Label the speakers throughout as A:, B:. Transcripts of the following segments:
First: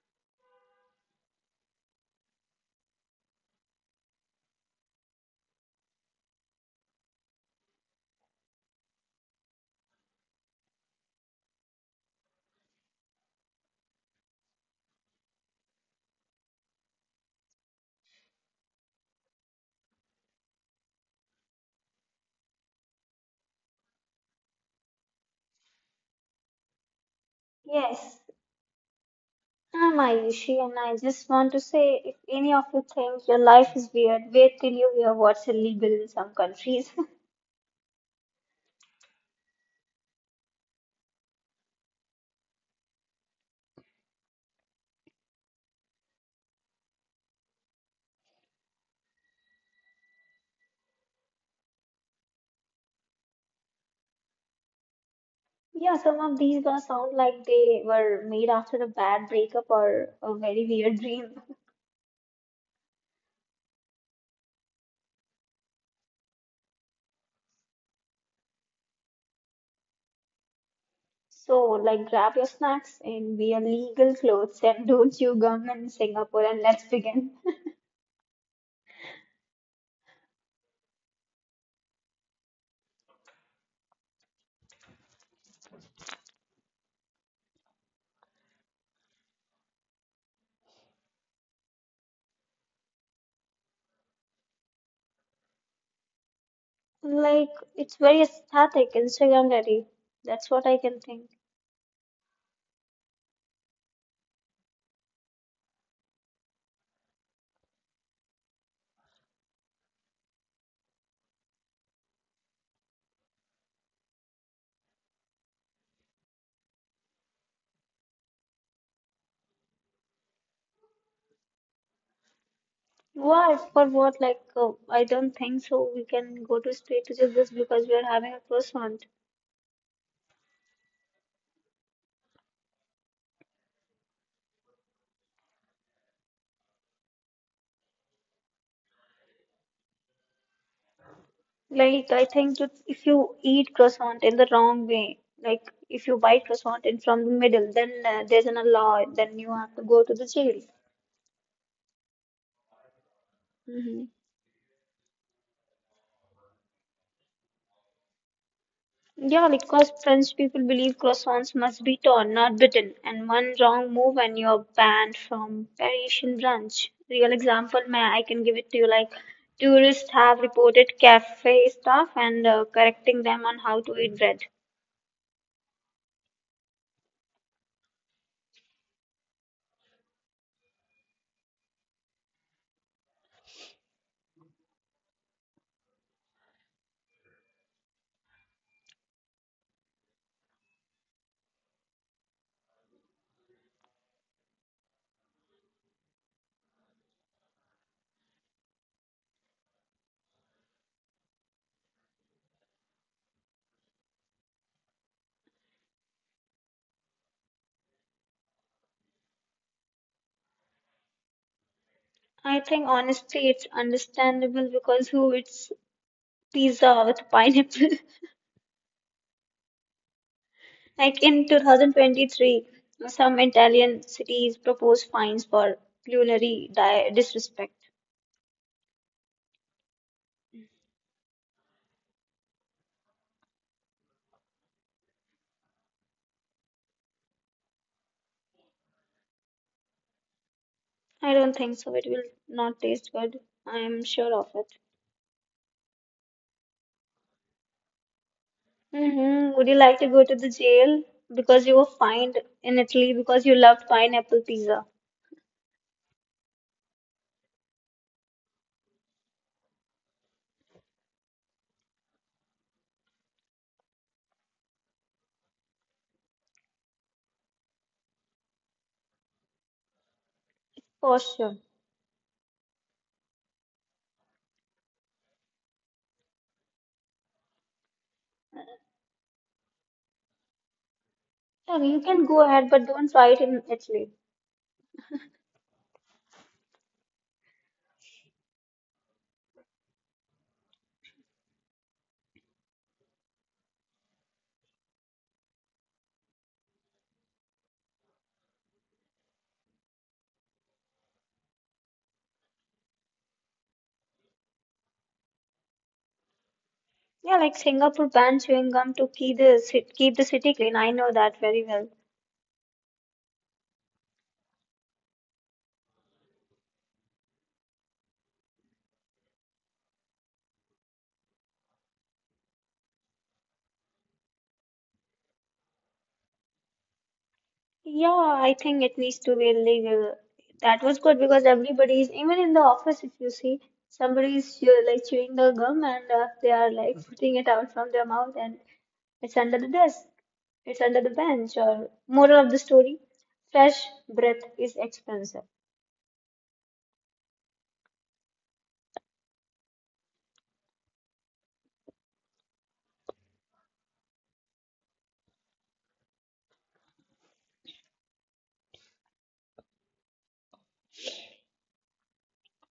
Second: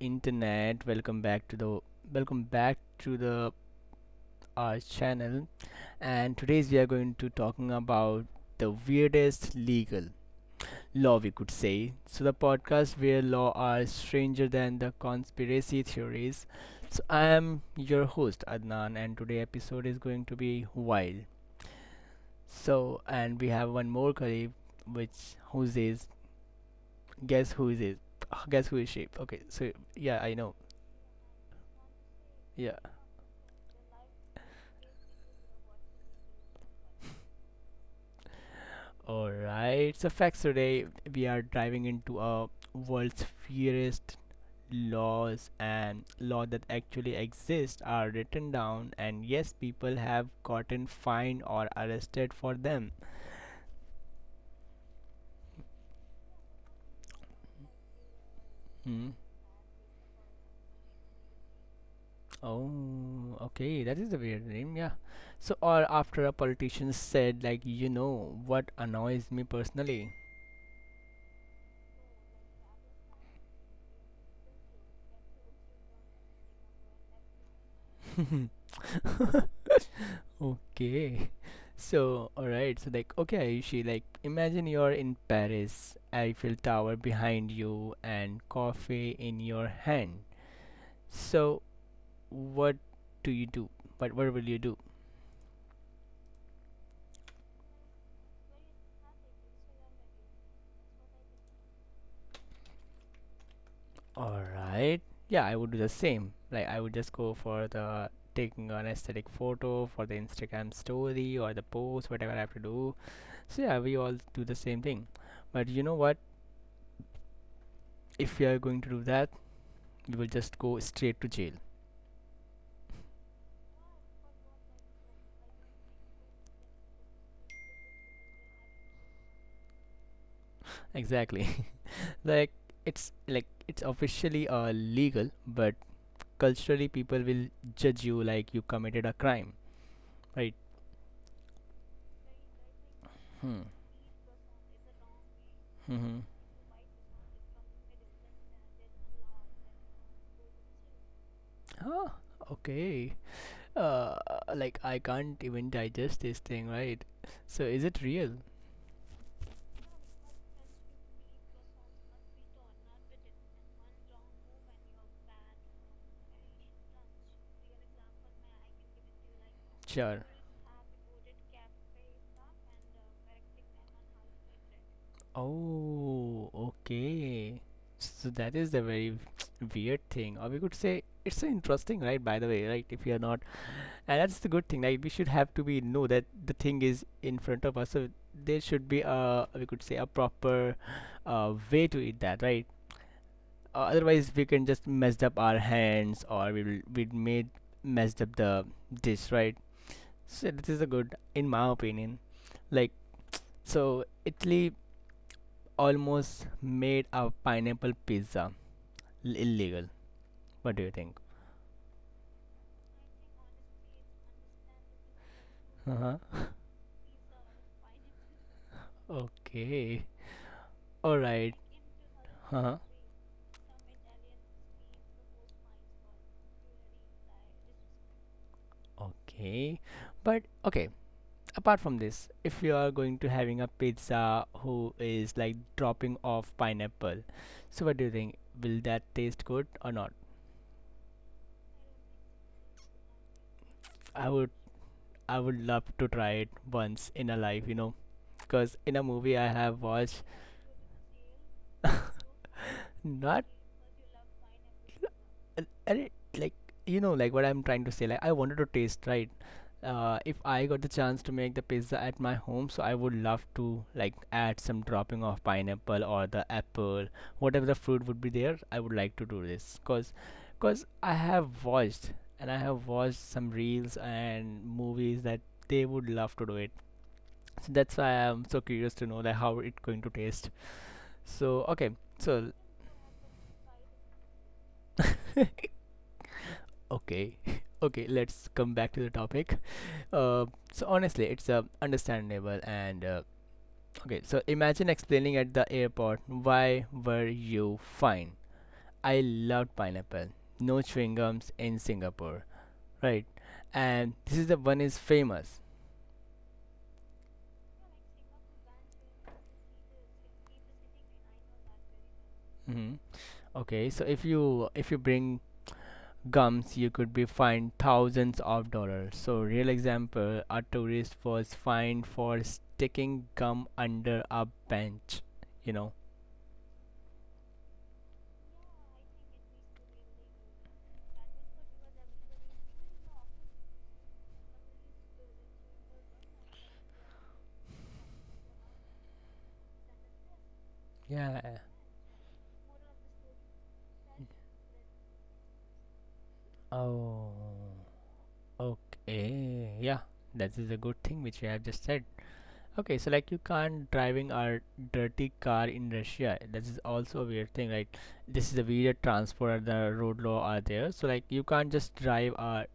A: internet. Welcome back to the our channel. And today's we are going to talking about the weirdest legal law we could say. So the podcast where law are stranger than the conspiracy theories. So I am your host Adnan, and today episode is going to be wild. So and we have one more colleague, which who is guess who is it?
B: Yes,
A: Guess who is she? Okay, so
B: I'm
A: yeah, I know.
B: Ayushi, and I just want to say if any of
A: Yeah.
B: you think your life is weird, wait till you hear what's illegal in some countries.
A: All right. So, facts today we are diving into a world's fiercest laws and law that actually exist are written down, and yes, people have gotten fined or arrested for them.
B: Yeah, some of these laws sound like they were made after a
A: Hmm.
B: bad breakup or a very weird dream.
A: Oh, okay, that is a weird name. Yeah. So or after a politician said, like, you know what annoys me personally.
B: So, grab your snacks and wear legal clothes and don't chew gum in Singapore, and let's begin.
A: Okay. So, alright. So, like, okay, Ayushi, like, imagine you're in Paris, Eiffel Tower behind you, and coffee in your hand. So, what do you do? What will you do?
B: Like, it's very aesthetic, Instagram ready. That's what I can think.
A: Alright. Yeah, I would do the same. Like, I would just go for the taking an aesthetic photo for the Instagram story or the post, whatever I have to do. So, yeah, we all do the same thing. But you know what? If we are going to do that, we will just go straight to jail.
B: What for what? I don't think so. We can go to straight to just this because we are having a croissant.
A: Exactly. like like it's officially legal, but culturally people will judge you like you committed a crime, right?
B: I think that if you
A: Hmm.
B: eat croissant in the wrong way, like if you
A: Mm-hmm.
B: bite croissant in from the middle, then there's an law, then you have to go to the jail.
A: Huh? Okay.
B: hmm
A: uh like, I can't even digest this thing, right? So is it real?
B: Yeah, because French people believe croissants must be torn, not bitten, and one wrong move and you're banned from Parisian brunch. Real example, man, I can give it to you. Like, tourists
A: Sure.
B: have reported cafe staff and correcting them on how to eat bread.
A: Oh, okay. So that is the very weird thing, or we could say it's so interesting, right? By the way, right? If you are not. And that's the good thing. Like, we should have to be know that the thing is in front of us. So there should be a, we could say, a proper way to eat that, right? Otherwise we can just mess up our hands, or we made messed up the dish, right? So this is a good, in my opinion. Like, so Italy almost made a pineapple pizza illegal. What do you think?
B: I think honestly, it's understandable because who eats
A: Uh-huh.
B: pizza with pineapple?
A: Okay. All
B: Like in
A: right.
B: 2023,
A: Uh-huh.
B: some Italian cities proposed fines for culinary di disrespect.
A: Okay. But okay, apart from this, if you are going to having a pizza who is like dropping off pineapple, so what do you think? Will that taste good or not?
B: I don't think so. It will not taste good. I am
A: i
B: sure
A: would
B: of it.
A: i would love to try it once in a life because in a movie I
B: Would you
A: have
B: like to
A: watched.
B: go to the jail because you were fined in Italy
A: Not.
B: because you loved pineapple pizza?
A: L- and it- like, like what I'm trying to say, like I wanted to taste, right? If I got the chance to make the pizza at my home, so I would love to, like, add some dropping of pineapple or the apple, whatever the fruit would be there, I would like to do this cause I
B: For sure.
A: have watched. And I have watched some reels and movies that they would love to do it. So that's why I'm so curious to know like how it going to taste. So
B: Yeah,
A: okay.
B: you can go
A: So
B: ahead, but don't try it in Italy.
A: okay okay, let's come back to the topic. uh, so honestly it's understandable. And okay, so imagine explaining at the airport why were you fine. I loved pineapple. No chewing gums in Singapore, right? And this is the one is famous.
B: Yeah, like Singapore banned chewing gum to keep keep the city clean. I know that very well.
A: Hmm. Okay, so if you bring gums, you could be fined thousands of dollars. So real example, a tourist was fined for sticking gum under a bench you know
B: Yeah, I think it needs to be illegal. That was good because everybody is even in the office. If you see somebody is like chewing the gum and they are like putting it out from their mouth and it's under the desk. It's under the
A: Yeah.
B: bench. Or moral of the story: fresh breath is expensive.
A: Oh. Okay. Yeah. That is a good thing which you have just said. Okay, so like you can't driving a dirty car in Russia. That is also a weird thing. Like this is a weird transport. The road law are there. So like you can't just drive a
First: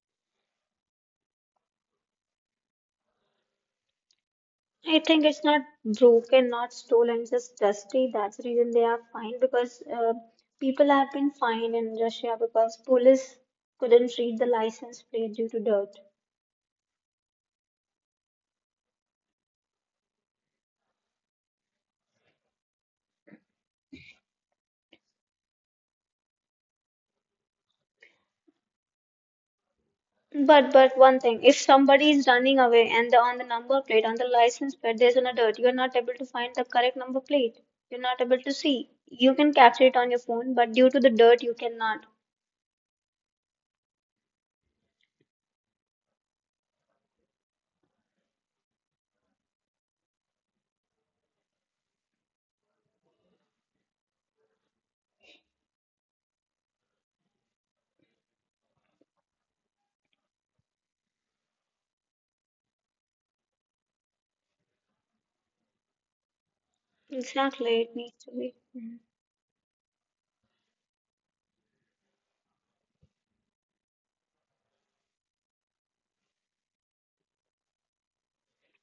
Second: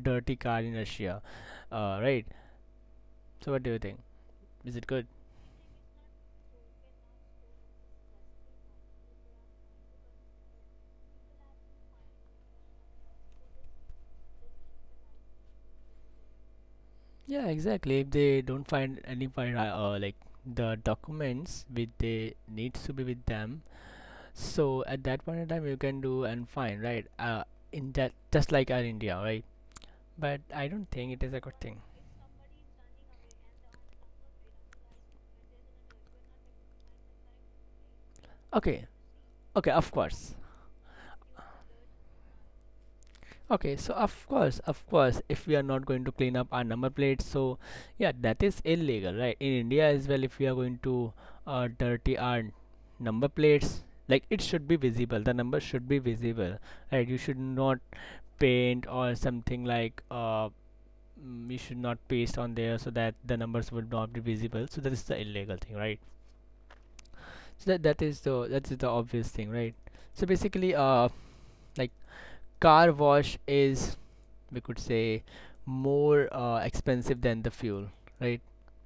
A: dirty car in Russia. Right. So what do you think? Is it
B: I
A: good?
B: think it's not broken, not stolen, just dusty. That's the reason they are fined because people have been fined in Russia because police couldn't read the license plate due to dirt.
A: Yeah, exactly. If they don't find any find like the documents which they needs to be with them. So at that point in time, you can do and fine, right? In that just like our India, right? But I
B: But
A: don't
B: but
A: think
B: one
A: it is a
B: thing, if
A: good thing.
B: somebody is running away and on the number plate, on the license plate, there's no dirt, you're not able to find the correct number plate. You're not able to
A: Okay,
B: see. You can
A: okay,
B: capture
A: of
B: it on your
A: course.
B: phone, but due to the dirt, you cannot.
A: Okay, so of course, if we are not going to clean up our number plates, so yeah, that is illegal, right? In India as well, if we are going to dirty our number plates, like it should be visible. The number should be visible, right? You should not paint or something like we should not paste on there so that the numbers would not be visible. So that is the illegal thing, right? So that
B: Exactly, it
A: that is
B: needs to
A: the
B: be.
A: that's the
B: Mhm.
A: obvious thing, right? So basically like, car wash is, we could say, more expensive than the fuel, right?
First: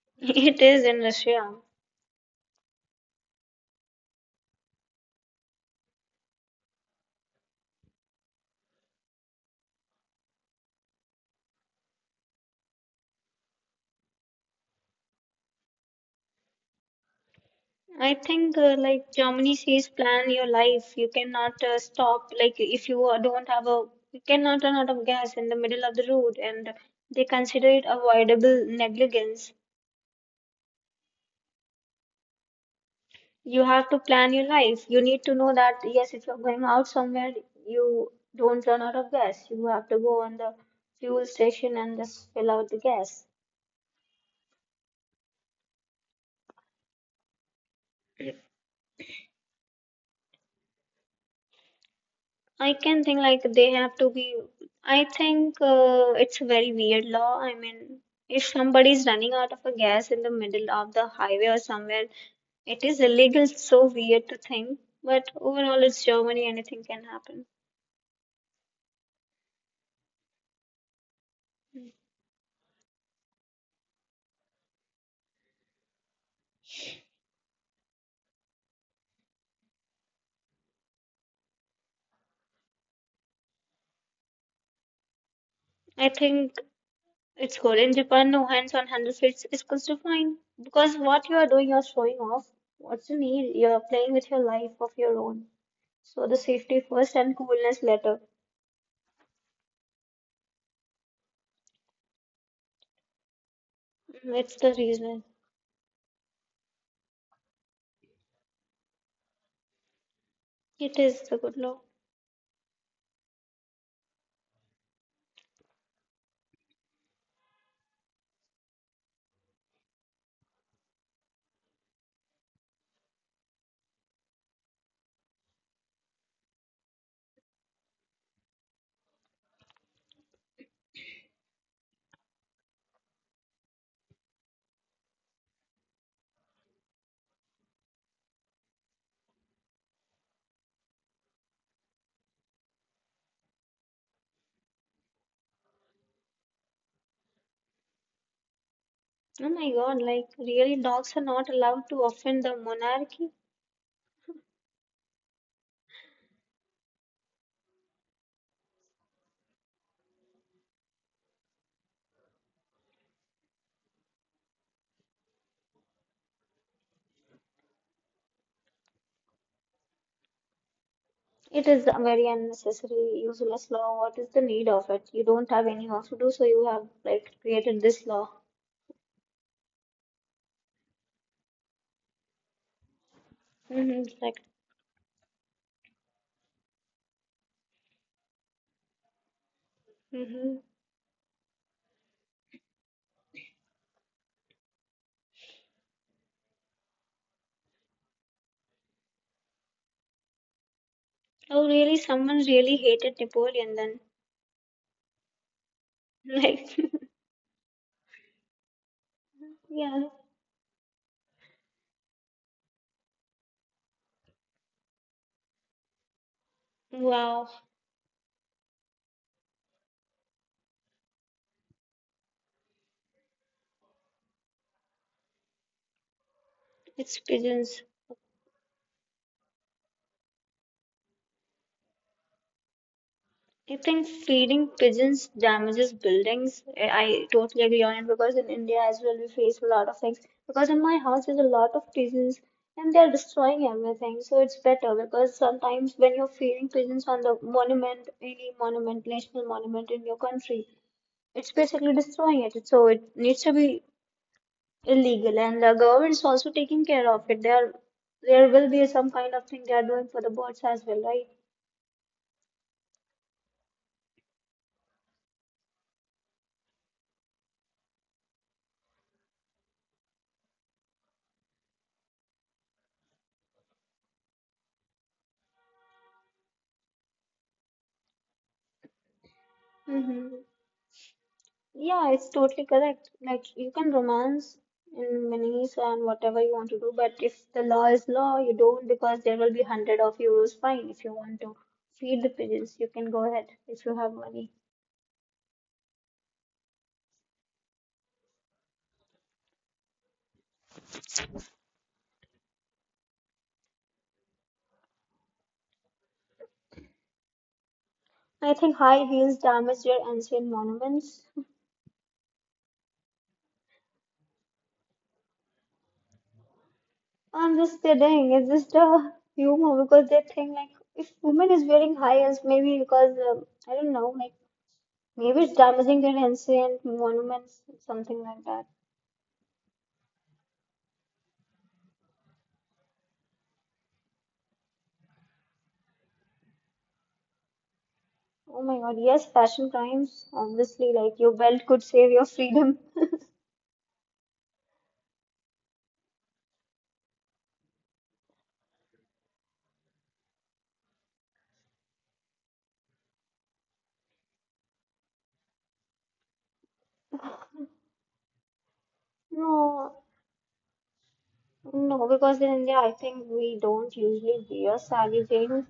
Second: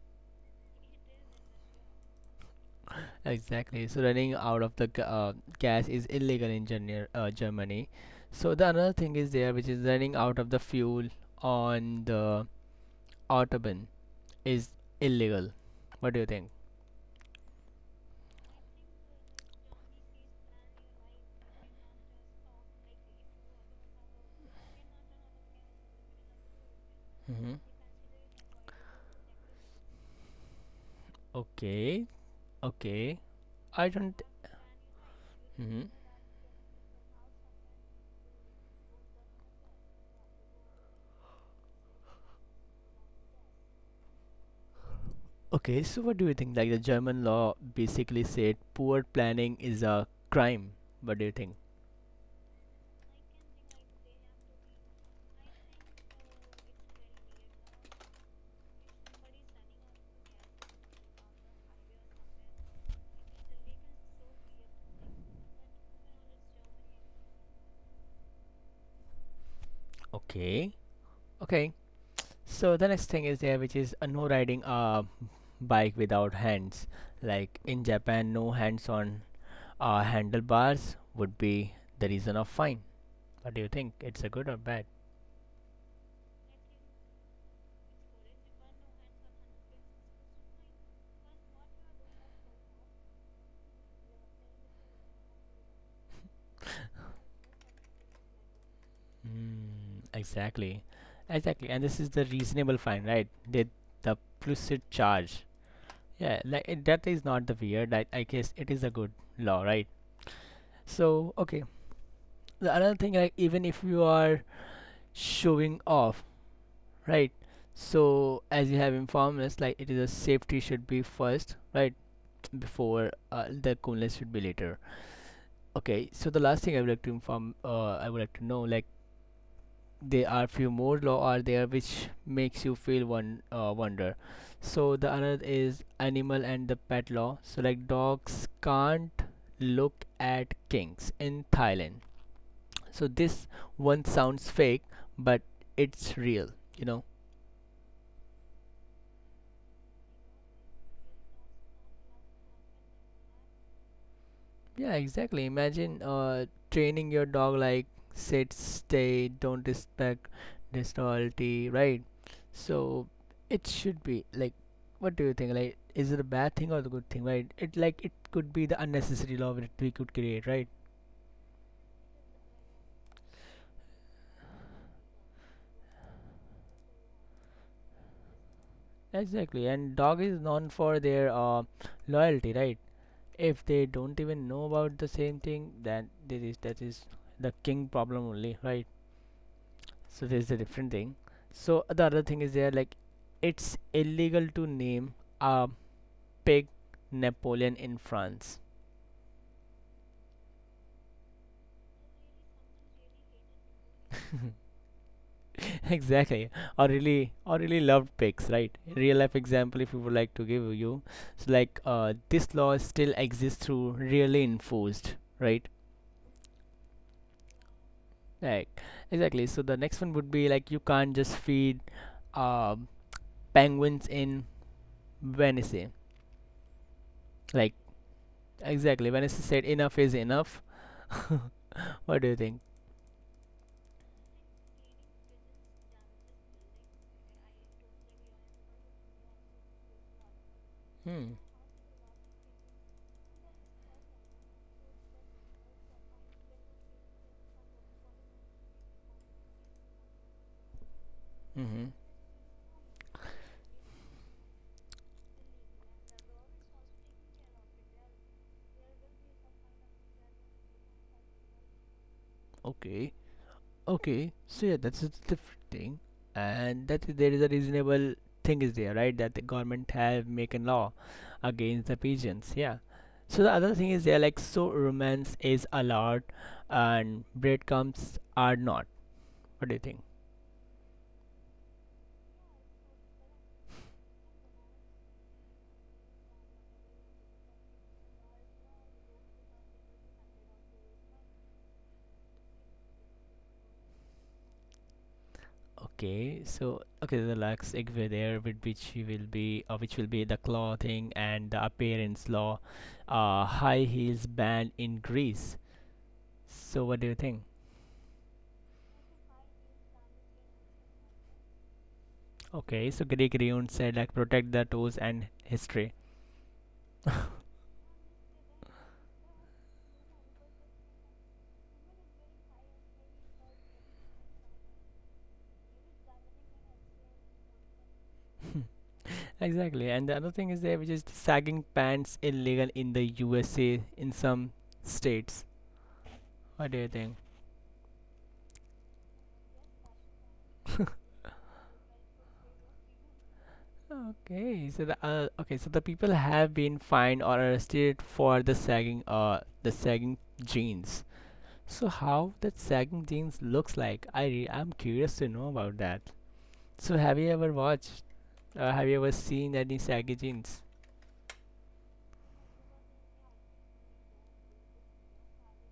B: It is in Russia.
A: Exactly. So running out of the gas is illegal in Germany. So the another thing is there, which is running out of the fuel on the autobahn is illegal. What do you think?
B: I think like Germany says, plan your life. You cannot stop. Like if you don't have a, you cannot run out of gas in the middle of the road, and they
A: Mm-hmm.
B: consider it avoidable negligence.
A: Okay. Okay.
B: You have
A: I
B: to
A: don't.
B: plan your life. You need to know that
A: Hmm.
B: yes, if you're going out somewhere, you don't run out of gas. You have to go on the fuel station and just fill out the gas.
A: Okay, so what do you think? Like the German law basically said poor planning is a crime. What do you think?
B: I can think like they have to be. I think it's a very weird law. I mean, if somebody is running out of a gas in the middle of the highway or somewhere, it is illegal. It's so weird to think. But overall, it's Germany. Anything can happen.
A: Okay. Okay, so the next thing is there, which is no riding a bike without hands. Like in Japan, no hands on handlebars would be the reason of fine. What do you think? It's a good or bad?
B: I think it's good. In Japan, no hands on handlebars is fine because what you are doing, you're showing off. What's the need? You're playing with your life of your own. So the safety first and coolness later.
A: Mm. Exactly, exactly. And this is the reasonable fine, right? The
B: Mm, it's the
A: implicit
B: reason.
A: charge. Yeah, like that is not the weird. I guess it is a good law, right?
B: It is
A: So
B: the good
A: okay,
B: law.
A: the another thing, like even if you are showing off, right? So as you have informed us, like it is a safety should be first, right? Before the coolness should be later. Okay, so the last thing I would like to know, like there are few more law are there which makes you feel one wonder. So the another is animal and the pet law. So like dogs can't look at kings in Thailand. So this one sounds fake, but it's real you know
B: Oh my God, like really dogs are not allowed to offend the monarchy?
A: Yeah, exactly. Imagine training your dog like sit, stay, don't respect disloyalty, right? So it should be like, what do you think? Like, is it a bad thing or the good thing, right? It could be the unnecessary law that we could create, right?
B: It is a very unnecessary, useless law. What is the need of it? You don't have any work to do, so you have like created this law.
A: Exactly. And dog is known for their loyalty, right? If they
B: Mm-hmm,
A: don't
B: like,
A: even know about the same thing, then this is that is the king problem only, right? So there's
B: mm-hmm.
A: a different thing. So the other thing is there, like, it's illegal to name a pig Napoleon in France.
B: Oh, really? Someone really hated Napoleon then.
A: Exactly.
B: Like,
A: Or really loved pigs, right? Real life example, if you
B: yeah.
A: would like to give you. So like this law still exists through really enforced, right?
B: Wow,
A: Like exactly, so the next one would be like, you can't just feed uh, penguins in Venice.
B: it's
A: Like
B: pigeons.
A: exactly, Venice said enough is enough. What do you think?
B: I think feeding pigeons damages buildings. I totally agree on it because in India as well we face a lot of things. Because in my house
A: Hmm.
B: there's a lot of pigeons and they're destroying everything. So it's better because sometimes when you're feeding pigeons on the monument, any monument, national monument in your country, it's
A: Mm-hmm.
B: basically destroying it. So it needs to be illegal and the government's also taking care of it. There will be some kind of thing they are doing for the birds as well, right?
A: Okay. Okay. So yeah, that's a different thing, and that there is a reasonable thing is there, right? That the government have make a law against the pigeons. Yeah. So the other thing is there, like, so romance is allowed, and breadcrumbs are not. What do you think?
B: Mm-hmm. Yeah, it's totally correct. Like you can romance in minis and whatever you want to do, but if the law is law, you don't because there will be hundred of euros fine. If you want to feed the pigeons, you can go ahead if you have money.
A: Okay. So okay, the last segue there, with which will be the clothing and the appearance law, high heels banned in Greece. So what do you think?
B: I think high heels damage your ancient monuments.
A: Okay, so Greek runes said like protect the toes and history.
B: I'm just kidding. It's just a humor because they think like if woman is wearing high heels, maybe because I don't know, like maybe it's damaging their ancient monuments, something like that.
A: Exactly. And the other thing is there, which is sagging pants illegal in the USA in some states. What do you think?
B: Oh my God, yes, passion crimes. Obviously, like your belt could save your freedom.
A: Okay, so the people have been fined or arrested for the sagging jeans. So how that sagging jeans looks like? I'm curious to know about that. So have you ever watched? Have you ever seen any
B: No,
A: saggy jeans?
B: no, because in India, I think we don't usually wear sari jeans.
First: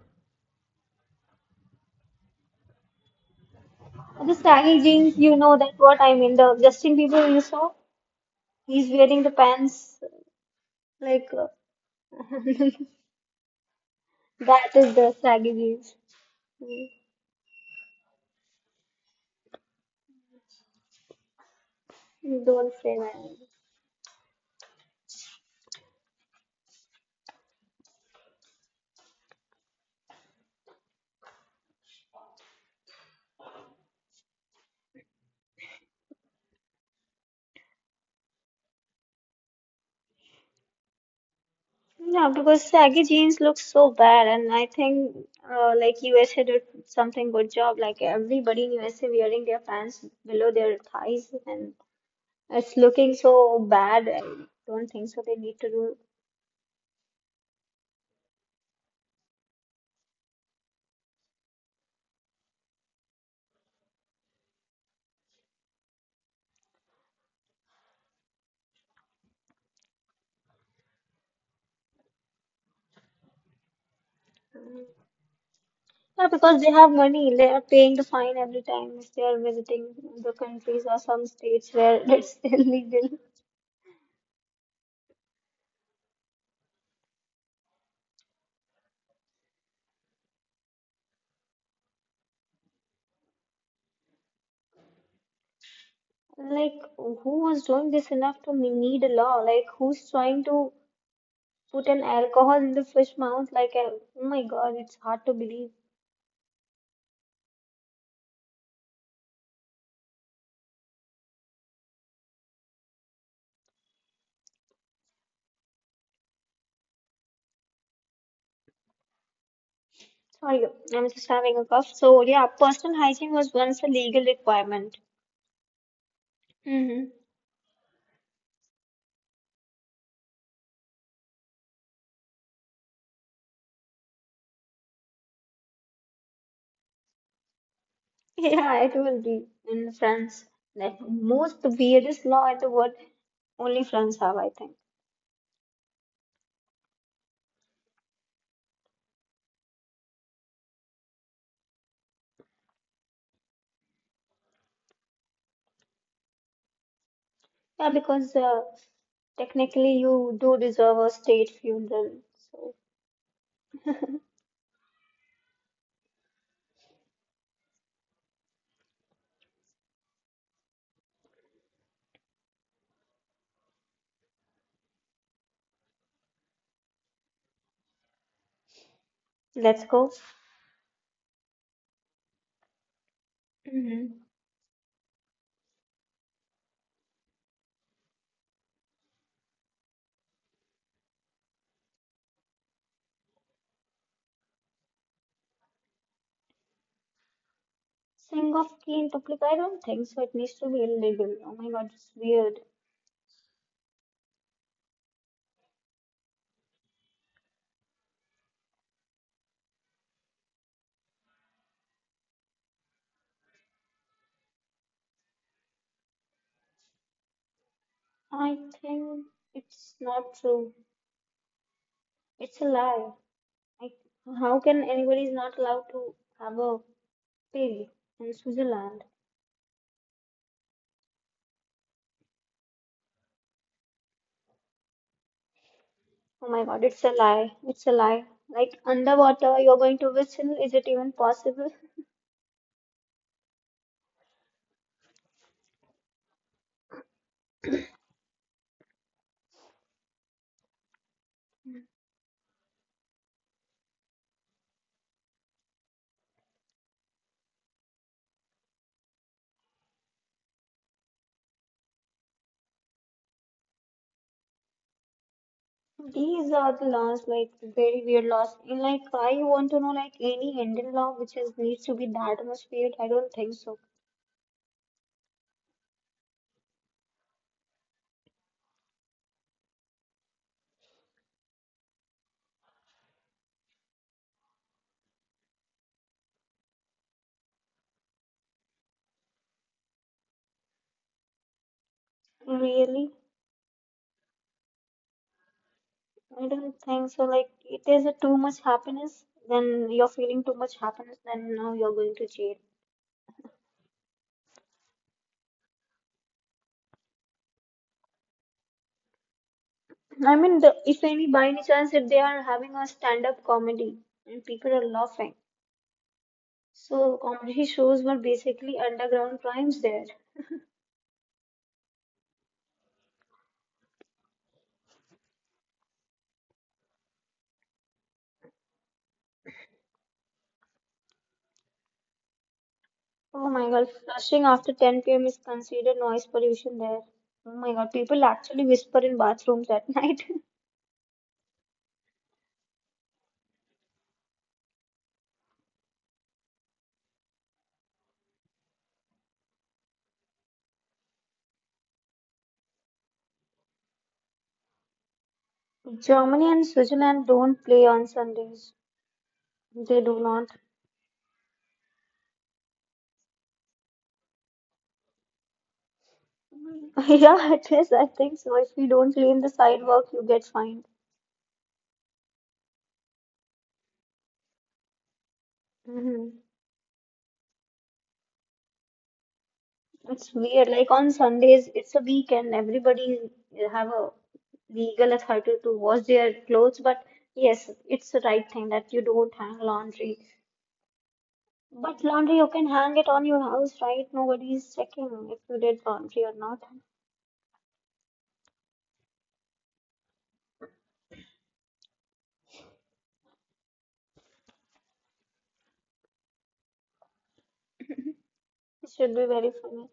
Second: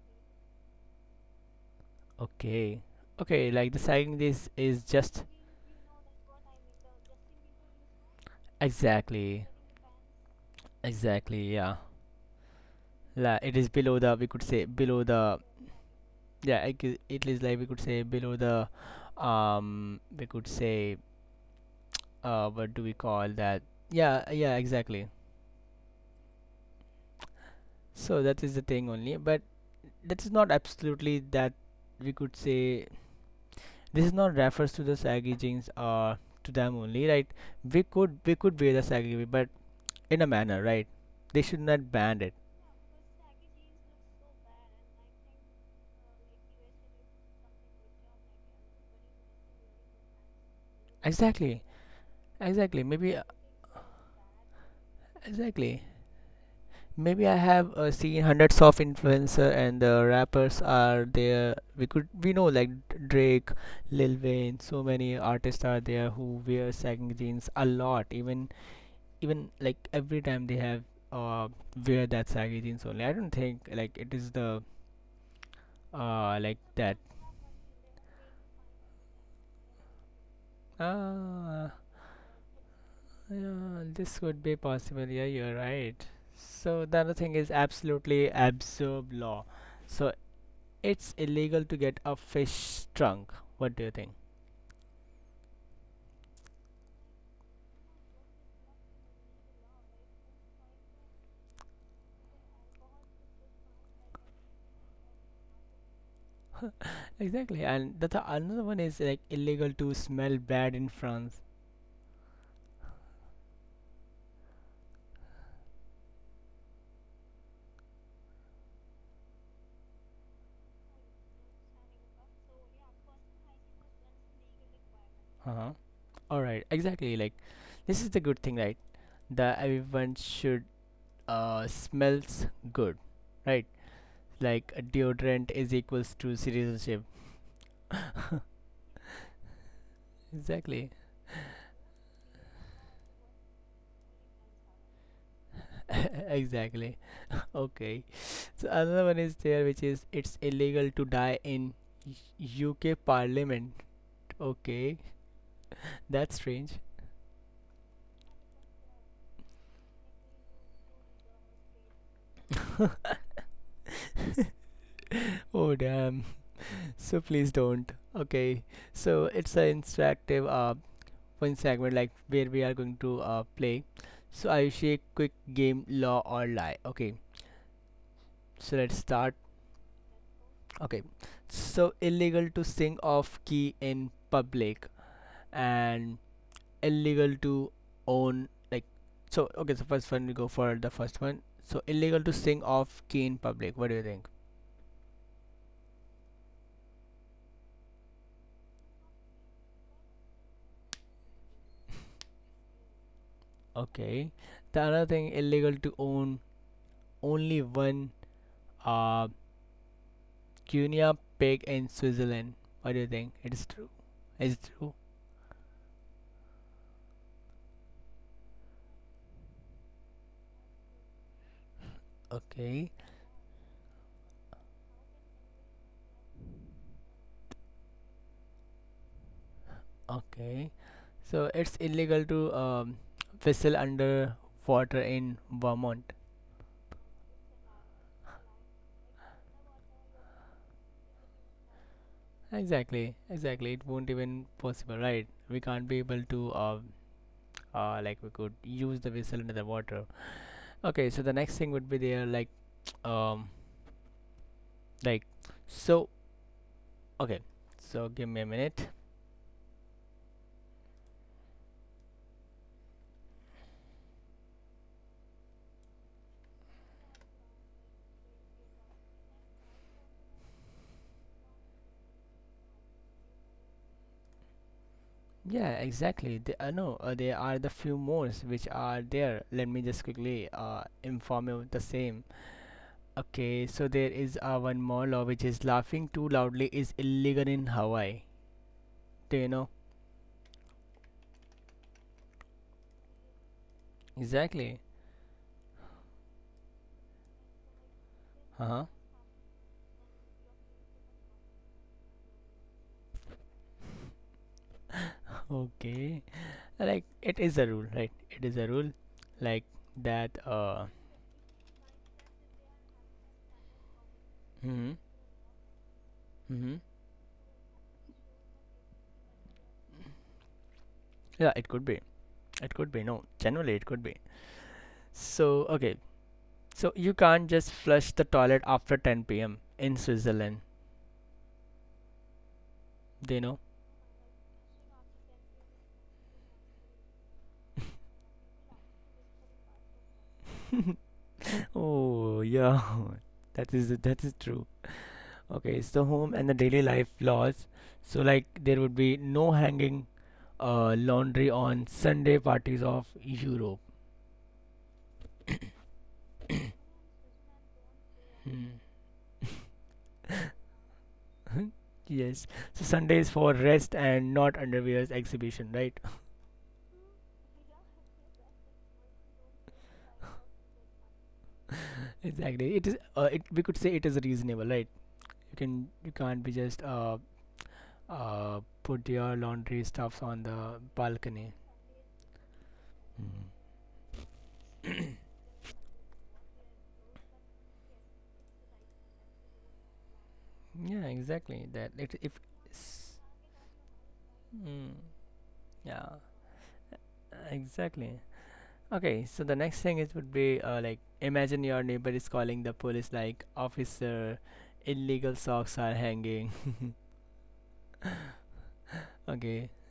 A: Okay, okay, like the sagging
B: The
A: jeans
B: sari
A: is
B: jeans,
A: just.
B: you know that what I mean. The Justin Bieber you saw, he's wearing the
A: Exactly,
B: pants like uh,
A: exactly, yeah.
B: that
A: Like it is below the, we could say,
B: is
A: below
B: the
A: the.
B: sari jeans.
A: Yeah,
B: Mm,
A: it is like, we could say, below the we could say
B: don't
A: what do we
B: say
A: call
B: that.
A: that? Yeah, yeah, exactly. So that is the thing only, but that is not absolutely that, we could say, this is not refers to the saggy jeans or to them only, right? We could wear the saggy, jeans, but in a manner, right? They should not ban
B: Yeah,
A: it.
B: because saggy jeans look so bad, and I think like USA did something good job. Like everybody in USA wearing their pants below their thighs,
A: Exactly,
B: and it's
A: exactly.
B: looking
A: Maybe
B: so bad. I don't think so. They need to
A: exactly.
B: do.
A: Maybe I have seen hundreds of influencer and the rappers are there. We know like Drake, Lil Wayne, so many artists are there who wear saggy jeans a lot. Even like every time they have uh wear that saggy jeans only. I don't think like it is
B: uh,
A: the
B: Yeah,
A: like
B: because they have
A: that.
B: money. They are paying the fine every time if they are visiting the countries or some states
A: Ah,
B: where it's illegal.
A: yeah, this could be possible. Yeah, you're right. So the other thing is absolutely absurd law. So it's illegal to get a fish drunk. What do you think?
B: Like, who was doing this enough to need a law? Like, who's trying to put an alcohol in the fish mouth like a, oh my god, it's hard to believe.
A: Exactly, and the another one is like illegal to smell bad in France.
B: Sorry, I'm just having a cough. So yeah, personal hygiene was once a legal requirement.
A: Uh-huh. All right,
B: hmm
A: exactly. Like this is the good thing, right? That everyone should smells good, right? Like a deodorant is equals to citizenship.
B: yeah, it will be in France,
A: exactly,
B: like most the weirdest law in the world only France have, I think.
A: exactly. Okay, so another one is there, which is it's illegal to die in UK Parliament. Okay, that's strange.
B: Yeah, because technically you do deserve a state funeral, so
A: Oh damn. So please don't. Okay. So it's an interactive one segment like where we are going to play. So I will share quick game law or lie. Okay. So let's start.
B: let's go.
A: Okay. So illegal to sing off key in
B: hmm
A: public and illegal to own like so first one we go for the first one. So illegal to sing off key in public. What do you think?
B: Sing of key in public, I don't think so it needs to be illegal. Oh my god, it's weird.
A: Okay. The other thing illegal to own only one uh Guinea pig in Switzerland. What do you think? It's true. It's true.
B: I think it's not true. It's a
A: Okay.
B: lie. Like, how can anybody is not allowed to have a pig in Switzerland?
A: Okay. So it's illegal to whistle under water in Vermont.
B: Oh my God, it's a lie. It's a lie. Like underwater, you're going to whistle. Is it even possible?
A: Exactly. Exactly. It won't even possible, right? We can't be able to like we could use the whistle under the water. Okay. So the next thing would be there um like so okay. So give me a minute.
B: These are the laws, like very weird laws. And like, why you want to know like any Indian law which is needs to be that much weird? I don't think so.
A: Yeah, exactly. I know there are the few more which are there. Let me just quickly inform you the same. Okay, so there is one more law which is laughing too loudly is illegal in Hawaii. Do you know?
B: Really?
A: Exactly.
B: I don't think so. Like, if there's a too much
A: Huh?
B: happiness, then you're feeling too much happiness, then now you're going to jail.
A: Okay. Like it is a rule, right? It is a rule, like that.
B: I mean, the, if any by any chance, if they are having a stand-up comedy and people are
A: Hmm.
B: laughing,
A: Hmm.
B: so comedy shows were basically underground crimes there.
A: Yeah, it could be. It could be. No, generally it could be. So okay. So you can't just flush the toilet after 10 p.m. in Switzerland. Do you
B: Oh
A: know?
B: my God, flushing after 10 p.m. is considered noise pollution there. Oh my God, people actually whisper in bathrooms at night.
A: oh yeah that is true. Okay, it's the home and the daily life laws. So like there would be no hanging laundry on Sunday parties of Europe.
B: Germany and Switzerland don't play on Sundays. They do not.
A: yes. So Sunday is for rest and not underwear's exhibition, right?
B: Yeah, it is. I think so. If you don't clean the sidewalk, you get fined.
A: exactly, it is it we could say it is reasonable, right? You
B: hmm
A: can't be just put your laundry stuffs
B: It's
A: on the
B: weird. Like on
A: balcony.
B: Sundays, it's a weekend. Everybody
A: Mhm.
B: have a legal authority to wash their clothes, but yes, it's the right thing that you don't hang laundry.
A: yeah exactly that
B: But
A: it if
B: laundry, you can hang it on your house, right? Nobody is
A: Mm,
B: checking if you did
A: yeah,
B: laundry or not.
A: exactly. Okay, so the next thing it would be like imagine your neighbor is calling the police like officer, illegal socks are hanging.
B: It should be very
A: okay,
B: funny.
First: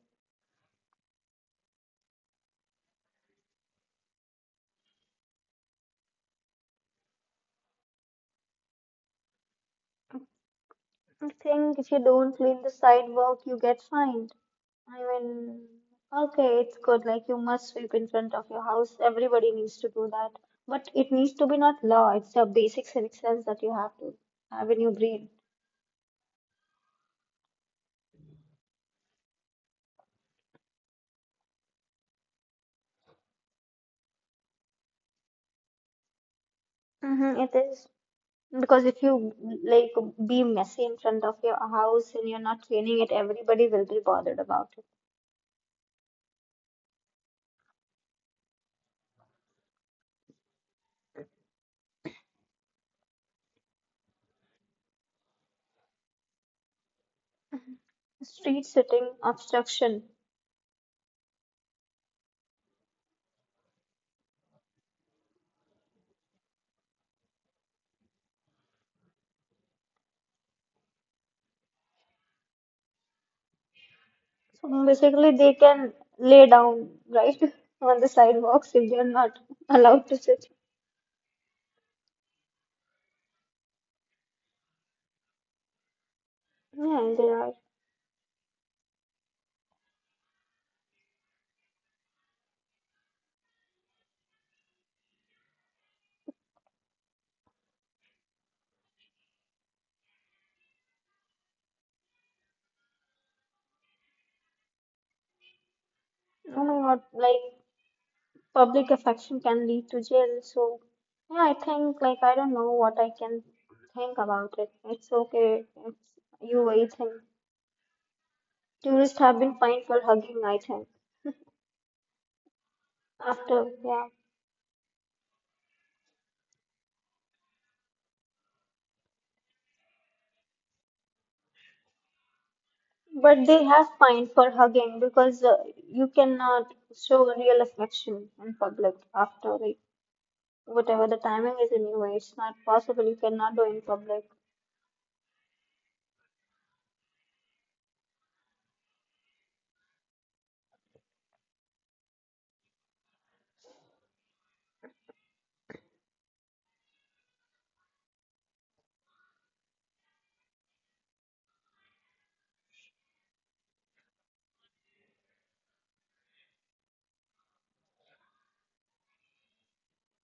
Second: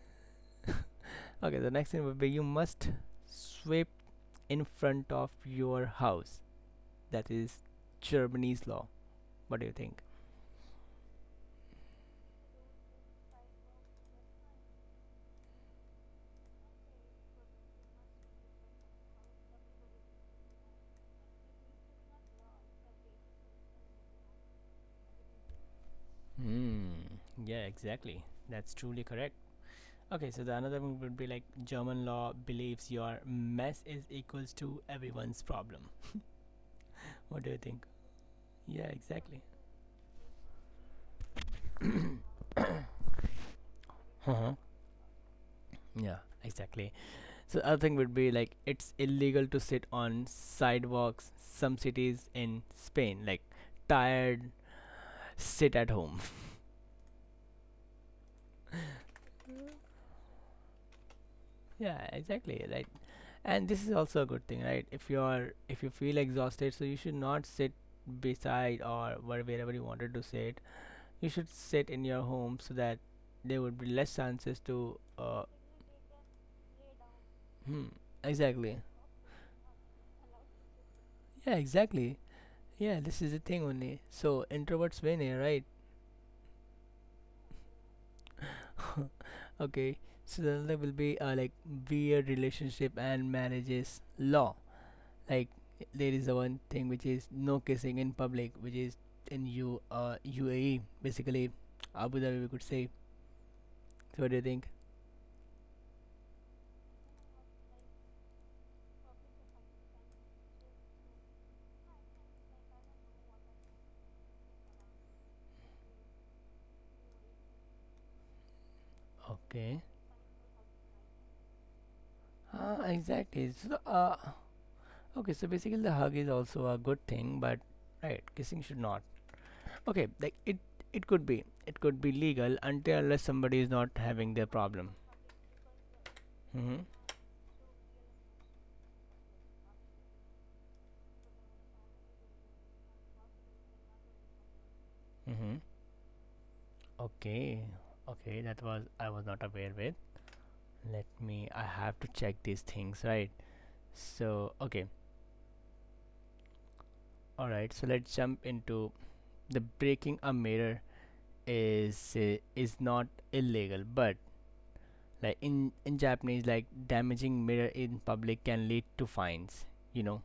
A: okay. The next thing would be you must sweep in front of your house. That is Germany's law. What do you think?
B: I think if you don't clean the sidewalk, you get fined. I mean, okay, it's good. Like you must sweep in front of your house. Everybody needs to do that. But it needs to be not law. It's a basic civic sense that you have to have in your brain.
A: Hmm. Yeah, exactly. That's truly correct. Okay, so the another one would be like German law believes your mess is equals to everyone's problem.
B: Mm-hmm,
A: What do
B: it
A: you think?
B: is.
A: Yeah,
B: Because if you
A: exactly.
B: like be messy in front of your house and you're not cleaning it, everybody will be bothered
A: uh-huh.
B: about it.
A: Yeah, exactly. So other thing would be like it's illegal to sit on sidewalks. Some cities in Spain, like tired, sit at home.
B: Street sitting, obstruction.
A: yeah, exactly. Right. And this is also a good thing, right? If you feel exhausted, so you should not sit beside or wherever you wanted to sit. You should sit in your home so that there would be less chances
B: So
A: to.
B: basically, they can lay down, right,
A: Hmm.
B: on the sidewalks
A: Exactly.
B: if they're not allowed to sit.
A: Yeah, exactly. Yeah, this is the thing only. So introverts win here, right?
B: Yeah, they are.
A: Okay. So then there will be like weird relationship and marriages law. Like there is the one thing which is no kissing in public, which is in U UAE, basically Abu Dhabi we could say. So what do you think?
B: Oh my God, like public affection can lead to jail. So yeah, I think like I don't know what I can think about it. It's okay. It's UAE thing. Tourists have been
A: Okay.
B: fined for hugging, I think.
A: Exactly.
B: After yeah,
A: Okay. So basically the hug is also a good thing, but right, kissing should not. Okay, like it could be it could be legal until unless
B: but
A: somebody
B: they
A: is not
B: have
A: having
B: fined
A: their
B: for
A: problem.
B: hugging because you cannot
A: Mm-hmm.
B: show real affection in public after like whatever the timing is anyway, it's not possible. You cannot do in public.
A: Mm-hmm. Okay. Okay, that was I was not aware with. Let me I have to check these things, right? So, okay. All right. So, let's jump into the breaking a mirror is not illegal, but like in Japanese like damaging mirror in public can lead to fines, you know.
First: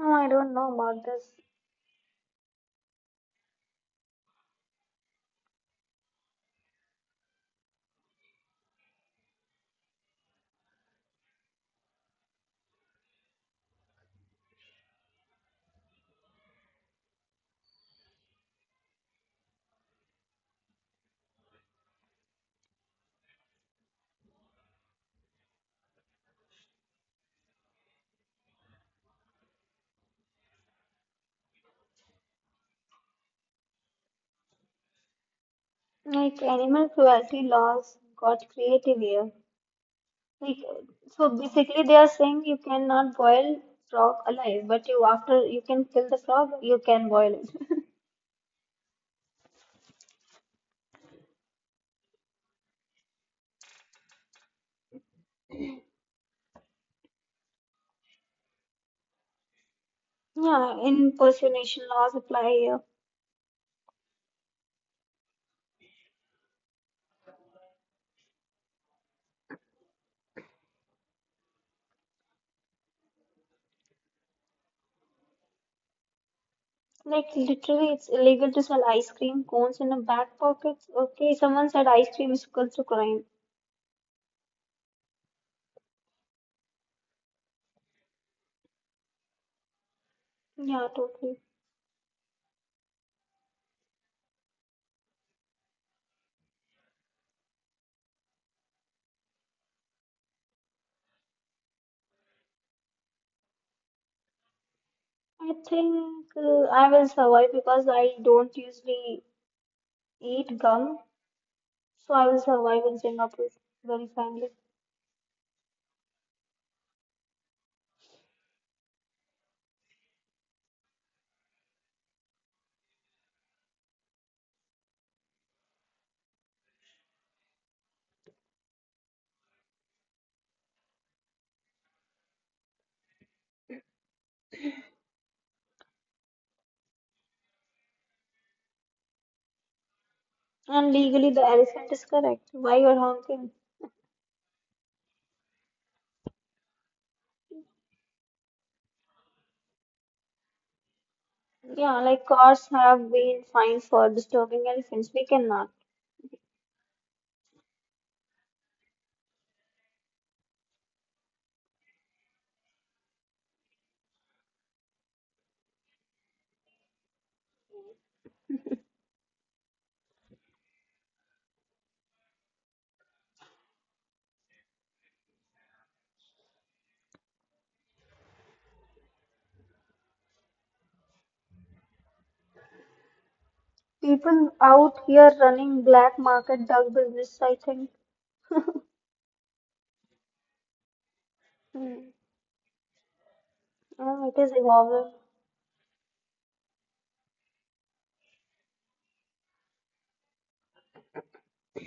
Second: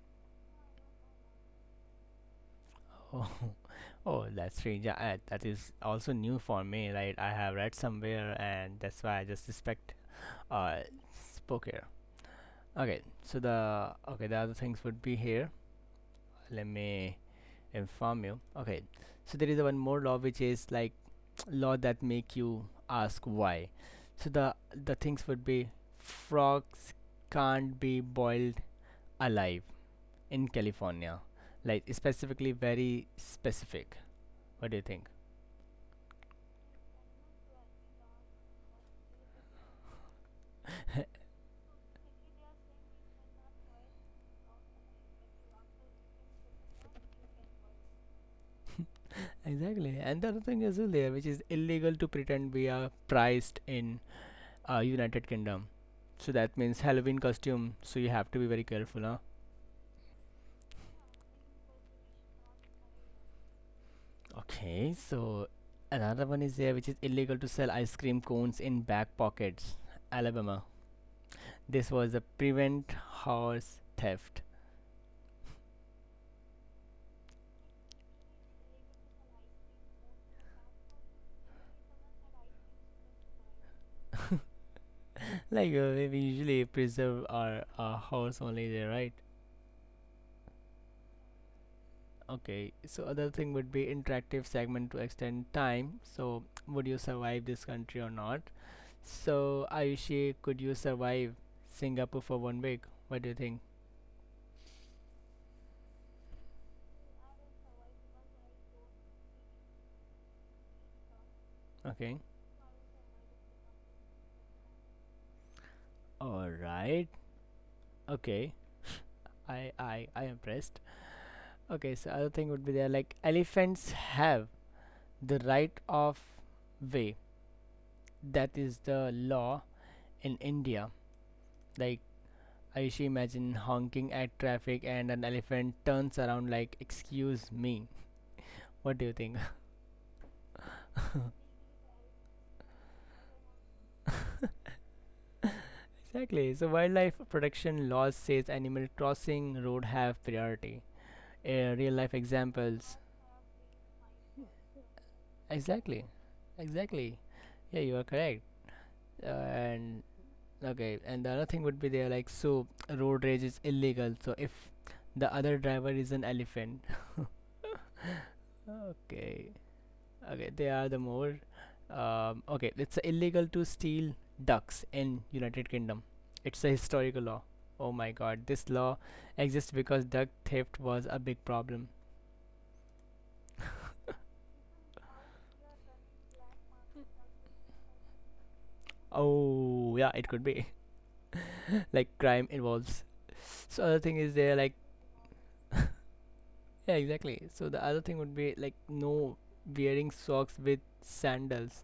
B: No, I don't know about this.
A: Oh, oh that's strange. Yeah, that is also new for me, right? I have read somewhere and that's why I just suspect uh spoke. Okay, so the other things would be here. Let me inform you. Okay, so there is one more law which is like law that make you ask why. So the things would be frogs can't be boiled alive in California, like specifically very specific. What do you think?
B: Like animal cruelty laws got creative here. Like so basically they are saying you cannot boil frog alive, but you after you can kill the frog, you can boil it.
A: Exactly, and the other thing is there, which is illegal to pretend we are priced in United Kingdom. So that means Halloween costume. So you have to be very careful, huh?
B: Yeah, impersonation laws apply here.
A: Okay, so another one is there, which is illegal to sell ice cream cones in back pockets, Alabama. This was a prevent horse theft.
B: Like literally, it's illegal to sell ice cream cones in a back pocket. Okay, someone said ice cream is equal to crime.
A: Like we usually preserve our horse only there, right?
B: Yeah, totally.
A: Okay. So other thing would be interactive segment to extend time. So would you survive this country or not? So Ayushi, could you survive Singapore for 1 week? What do you think?
B: I think I will survive because I don't usually eat gum, so I
A: Okay.
B: will survive in Singapore very finely.
A: All right. Okay. I am impressed. Okay, so other thing would be there like elephants have the right of way. That is the law in India. Like I used to imagine honking at traffic and an elephant turns around like excuse me. What do you think?
B: And legally, the elephant is correct. Why you're honking?
A: exactly. So wildlife protection laws says animal crossing road have priority. Real
B: Yeah,
A: life
B: like cars
A: examples.
B: have been fined for disturbing elephants. We cannot.
A: Exactly. Exactly. Yeah, you are correct. And okay, and the other thing would be there like so road rage is illegal. So if the other driver is an elephant, okay, okay, they are the more. Okay, it's illegal to steal ducks in United Kingdom. It's a historical law. Oh my God, this law exists because duck theft was a big problem.
B: People out here running black market dog business, I think.
A: Oh yeah, it could be. like
B: Hmm.
A: crime involves. So other thing
B: Oh,
A: is
B: it is
A: there like
B: evolving.
A: yeah exactly. So the other thing would be like no wearing socks with sandals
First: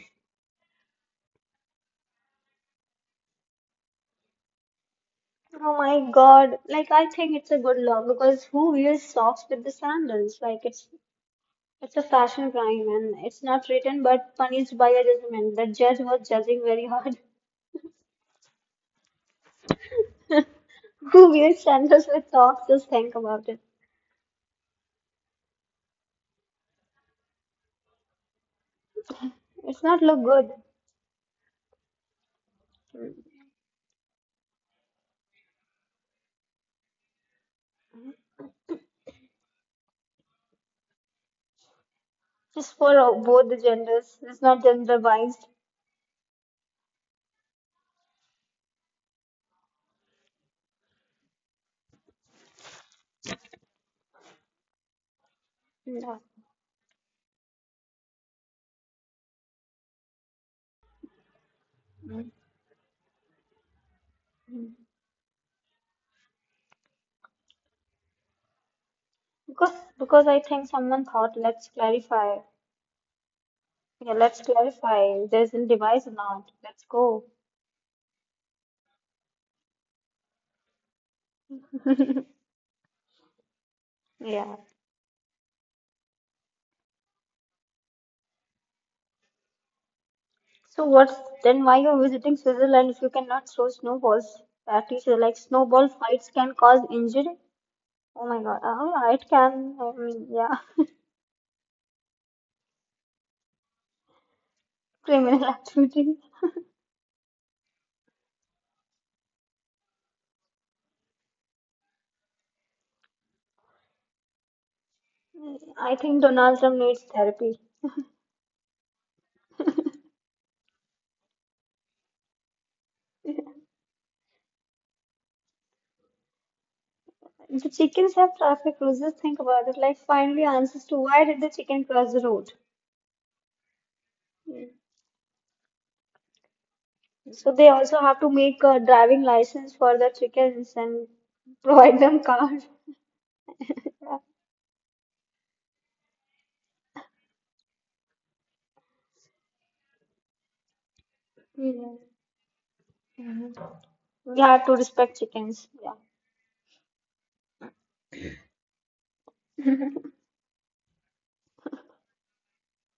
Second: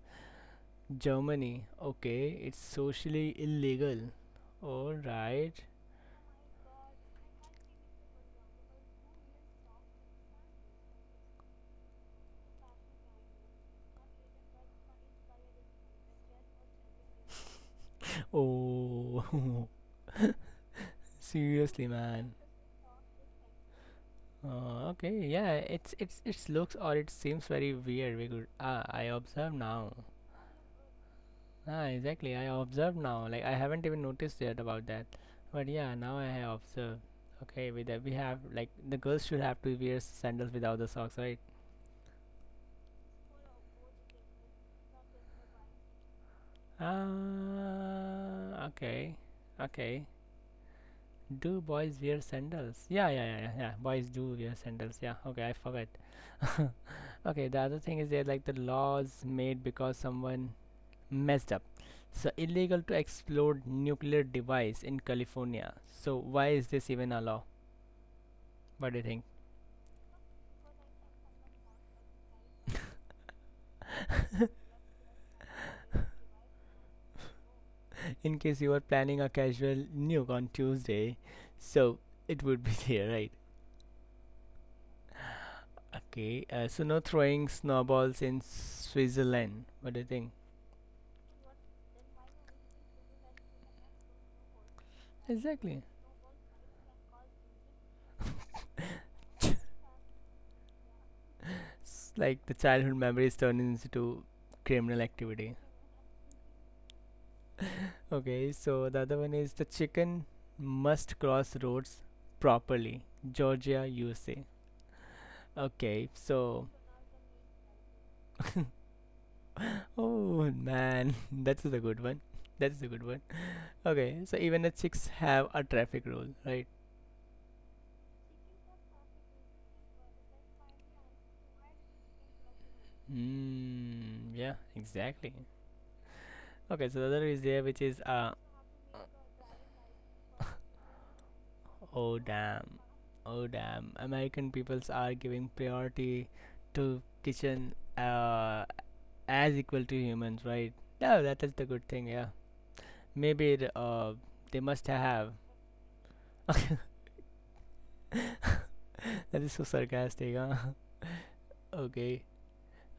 A: Germany. Okay, it's socially illegal. Alright.
B: Oh my God. Like, I think it's a good law because who wears socks with the sandals? Like, it's a fashion crime and it's not written but punished by a judgment. The judge was judging very hard.
A: Oh,
B: Who wears
A: seriously,
B: sandals with
A: man.
B: socks? Just think about it.
A: Okay, yeah, it's it looks or it seems very weird. We could ah, I observe
B: It's
A: now.
B: not look good.
A: Ah, exactly. I observe
B: Mm.
A: now. Like I haven't even noticed yet about that, but yeah, now I have observed. Okay, with that we have like the girls should have to wear sandals without the socks, right?
B: Just for both the genders. It's not gender biased.
A: Ah, okay, okay. Do boys wear sandals? Yeah, yeah, yeah, yeah, yeah. Boys do wear sandals. Yeah. Okay, I forgot.
B: No.
A: okay, the other thing is there like the laws made because someone messed up. So illegal to explode nuclear device in California. So why is this even a law? What do you think?
B: Because because I think someone thought let's clarify. Yeah, let's clarify. There's a device or not. Let's go.
A: In case you are planning a casual nuke on Tuesday, so it would be there, right?
B: Yeah.
A: Okay. So no throwing snowballs in Switzerland. What do you think?
B: So what's then why you're visiting Switzerland if you cannot throw snowballs? That teacher like
A: Exactly.
B: snowball fights can cause injury. Oh my God. Oh, yeah, it can. I mean, yeah.
A: It's like the childhood memories turn into criminal
B: Criminal
A: activity.
B: activity.
A: okay, so the other one is the chicken must cross roads properly. Georgia, USA.
B: I
A: Okay,
B: think Donald
A: so.
B: Trump needs therapy.
A: oh man, that's a good one. That's a good one. Okay, so even the chicks have a traffic rule, right?
B: The chickens have traffic rules. Just think about it. Like, finally, answers to why did the chicken cross the road?
A: Mm, yeah,
B: Mm.
A: exactly. Okay, so the other is
B: So
A: there,
B: they
A: which
B: also
A: is
B: have to make a driving license for the chickens and provide
A: oh
B: them cars.
A: damn. Oh damn. American peoples are giving priority to kitchen as equal to humans, right? No, that is the good
B: Mhm.
A: thing, yeah. Maybe
B: Mhm. We
A: they
B: have to
A: must
B: respect
A: have.
B: chickens. Yeah.
A: that is so sarcastic, huh? okay.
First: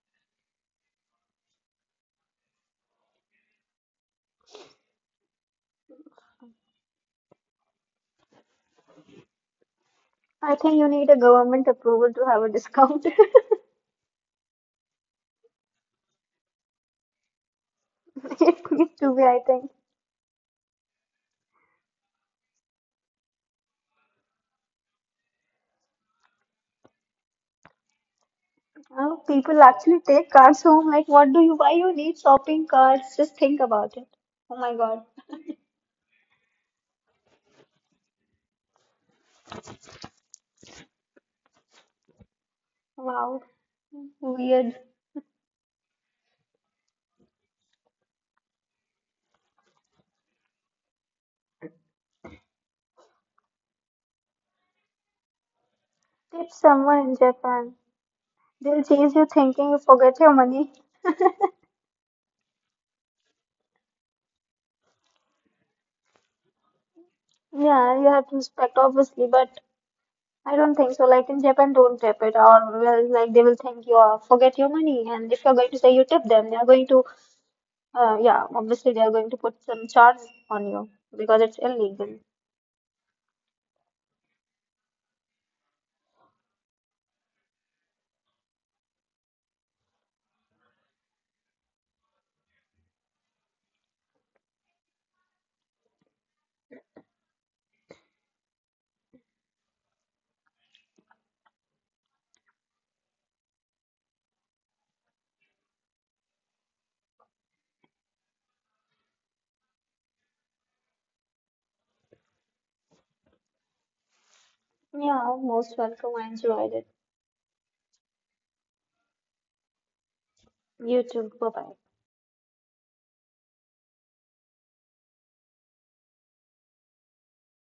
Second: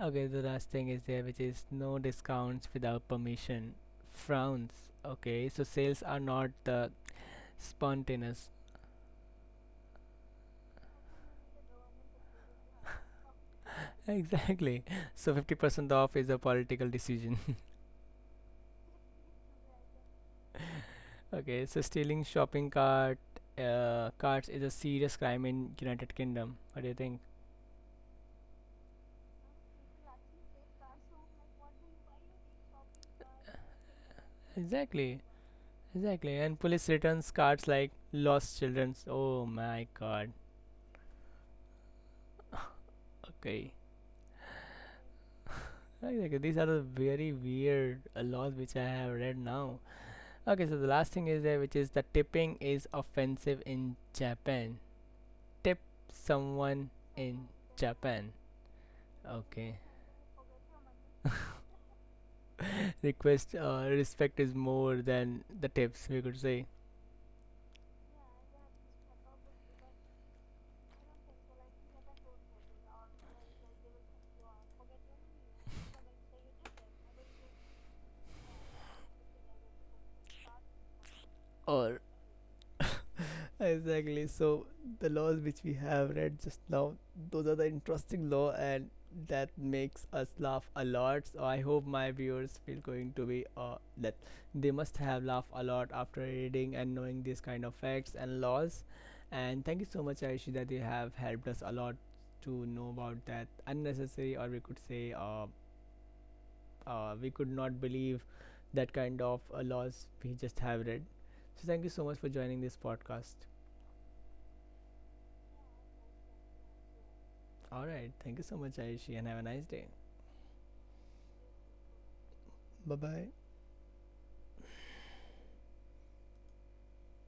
A: Okay, the last thing is there, which is no discounts without permission. Frowns. Okay, so sales are not the spontaneous.
B: I think you need a government approval to have a discount.
A: Exactly. So 50% off is a political decision.
B: It needs to be, I think.
A: Okay, so stealing shopping cart carts is a serious crime in United Kingdom. What do you think?
B: Now people actually take cards home. Like, what do you, why you need shopping carts? Just think about it. Oh my God.
A: Exactly, exactly. And police returns carts like lost childrens. Oh my god.
B: Wow.
A: Okay.
B: Weird.
A: Exactly. These are the very weird laws which I have read now. Okay, so the last thing is there, which is the tipping is offensive in Japan. Tip
B: Tip
A: someone
B: someone in
A: in
B: Japan.
A: Japan.
B: They'll chase you thinking you
A: Okay.
B: forget your money.
A: Request respect is more than the tips, we could say.
B: Yeah, you have to respect obviously, but I don't think so. Like in Japan, don't tip it, or well, like they will think you are forget your money. And if you're going to say you tip them, they are going to, yeah, obviously they are going to put some charge on you because it's
A: Or
B: illegal.
A: exactly, so the laws which we have read just now, those are the interesting law and that makes us laugh a lot. So I hope my viewers feel going to be that they must have laughed a lot after reading and knowing these kind of facts and laws. And thank you so much, Aishi, that you have helped us a lot to know about that unnecessary, or we could say we could not believe that kind of laws we just have read. So thank you so much for joining this podcast.
B: Yeah, most welcome. I enjoyed it.
A: All right. Thank you so much, Aishi, and have a nice day.
B: You too. Bye bye.
A: Bye bye.